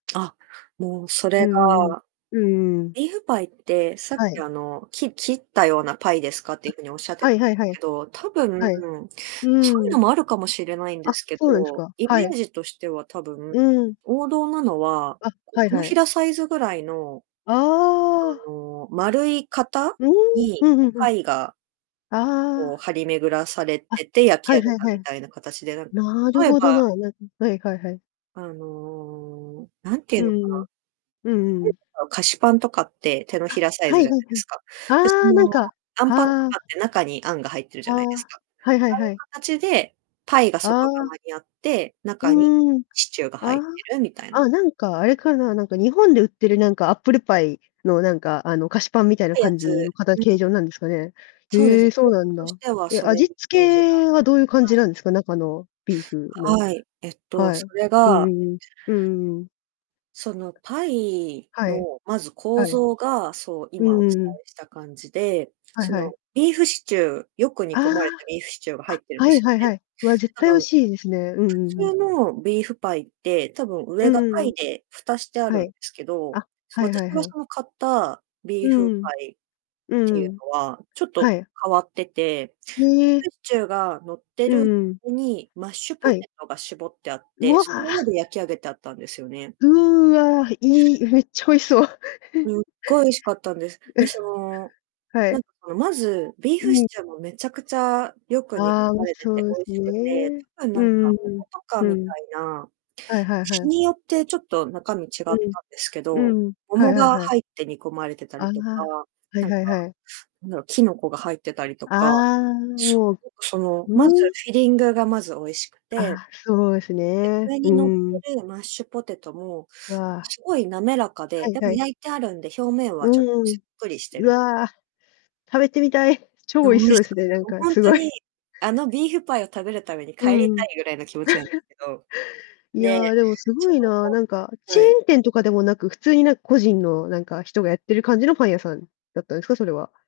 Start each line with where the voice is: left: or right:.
right: あ、もうそれ
left: うんうんうん。
right: が
left: うんうんうん。
right: ビーフパイって、さっ
left: は
right: き
left: い。
right: あのき切ったようなパイですかってい
left: う。
right: う風におっしゃって
left: は
right: たん
left: い
right: で
left: はいは
right: す
left: い。
right: けど、たぶん、
left: はい、う
right: そういう
left: ー
right: の
left: ん。
right: もあるかもしれないんで
left: あ、
right: すけ
left: そうなんです
right: ど、
left: か、
right: イ
left: は
right: メー
left: い。
right: ジとしてはたぶん、
left: うん。
right: 王道なのは、
left: あ、
right: こう、
left: はい
right: 手の
left: は
right: ひ
left: い。
right: らサイズぐらいの
left: ああ。
right: あの丸い型
left: うん、
right: に、
left: うん
right: こ
left: う
right: う
left: んうん。
right: パイがこう
left: あ
right: 張り巡らされ
left: あ。あ、
right: てて焼き
left: はい
right: 上げ
left: はい
right: た
left: は
right: み
left: い。
right: たいな形で、なんた
left: なる
right: とえ
left: ほど
right: ば
left: な、なんはいはいはい。
right: あのなんてい
left: う
right: うのかな
left: んうんうん。うんうんうん。
right: 日本で買う菓子パンとかって手のひ
left: あ、
right: らサイ
left: は
right: ズ
left: い
right: じゃな
left: は
right: い
left: いは
right: で
left: い。
right: すか。でそ
left: あ、なん
right: の
left: か、
right: アンパンと
left: はあ。
right: かって中にあんが入ってるじ
left: あ
right: ゃないです
left: あ、
right: か。あう
left: はいはいはい。
right: いう形でパイが
left: あ
right: 外
left: あ。
right: 側にあって、中に
left: うん、
right: シチューが
left: あ
right: 入って
left: あ、
right: るみたい
left: ああ、
right: な
left: なんかあれかな、なんか日本で売ってるなんかアップルパイのなんか、あの菓子パンみたい
right: っ
left: な
right: てや
left: 感
right: つ、
left: じのかた
right: う
left: 形
right: ん。
left: 状なんですかね。
right: そうです
left: へえ、そう
right: 形
left: な
right: 状
left: ん
right: とし
left: だ。
right: ては
left: え、
right: それに
left: 味
right: イ
left: 付
right: メージがは
left: けはどういう感じ
right: い。
left: なんですか？中のビーフの。
right: はい、えっと、
left: は
right: そ
left: い、
right: れ
left: う
right: が
left: んうんうん、うんうんうん。
right: そのパイ
left: はい、
right: のまず構
left: はい。
right: 造が、そう、
left: う
right: 今
left: ん
right: お
left: う
right: 伝
left: んうん。
right: えした感じで、
left: はい
right: そ
left: はい。
right: のビーフシチューよく
left: あ
right: 煮込まれたビーフシチューが
left: あ、
right: 入
left: あ、
right: ってるん
left: は
right: で
left: い
right: すよ
left: はいは
right: ね。
left: い。わ、絶
right: 多
left: 対美
right: 分、
left: 味しいですね。うんう
right: 普
left: んうん。
right: 通のビーフパイって、多分
left: う
right: 上がパ
left: う
right: イ
left: ん。
right: で蓋してある
left: は
right: ん
left: い、
right: ですけど、
left: あ、はいは
right: 私
left: い
right: が
left: はい。
right: その買ったビー
left: う
right: フ
left: ん、
right: パイっ
left: う
right: ていう
left: ん。
right: のは、ちょっ
left: は
right: と
left: い。
right: 変わってて、ビ
left: へ
right: ーフ
left: え。
right: シチューがのって
left: う
right: る
left: んうん。
right: にマッシュポ
left: はい。
right: テトが絞ってあっ
left: う
right: て、
left: わ。
right: その上で焼き上げてあったんですよね。
left: うわ、いい、めっちゃ美味しそう。
right: すっ ごい美味しかったんです。で、その、
left: は
right: な
left: い。
right: んかそのまず、ビー
left: う
right: フシ
left: ん。
right: チューもめちゃくちゃよく煮込
left: ああ、美
right: ま
left: 味し
right: れて
left: そ
right: て
left: うで
right: 美味
left: す
right: しくて、
left: ね。
right: 多分
left: う
right: なんか
left: んうん
right: 桃とか
left: うん。
right: みた
left: うん。
right: いな、
left: はいはいは
right: 日
left: い。
right: によってちょっと中身違った
left: う
right: ん
left: ん、
right: ですけど、
left: うん、はい
right: 桃
left: はい
right: が
left: はい。
right: 入って煮込まれてた
left: ああ、
right: りとか、
left: はい
right: なんか、
left: はいはい。
right: なんだろう、キノコが入ってたりとか、
left: ああ、
right: そ、
left: もう、
right: なんか、その、まず
left: うん。
right: フィリングがまず美味しくて
left: あ、そうです
right: で、
left: ね。
right: 上
left: う
right: に乗っ
left: ん。
right: てるマッシュポテトも、なんか
left: わ。
right: すごい滑らか
left: は
right: で、
left: い
right: で
left: は
right: も
left: い。
right: 焼いてあるんで、表面はちょっと
left: う
right: サ
left: ん、
right: ックリして
left: う
right: る。
left: わ、食べてみたい、超
right: え、
left: 美
right: 美
left: 味し
right: 味
left: そうで
right: し
left: す
right: かっ
left: ね、な
right: た。
left: んか
right: ほん
left: す
right: と
left: ご
right: に、
left: い。
right: あのビーフパイを食べるために帰
left: う
right: りた
left: ん。
right: いぐらいの気持ちなんです けど。
left: い
right: で、
left: や、でも凄
right: その
left: いな、なんか
right: 後
left: チェ
right: は
left: ー
right: い。
left: ン店とかでもなく、普通になんか個人のなんか人がやってる感じのパン屋さんだったんですか？それは。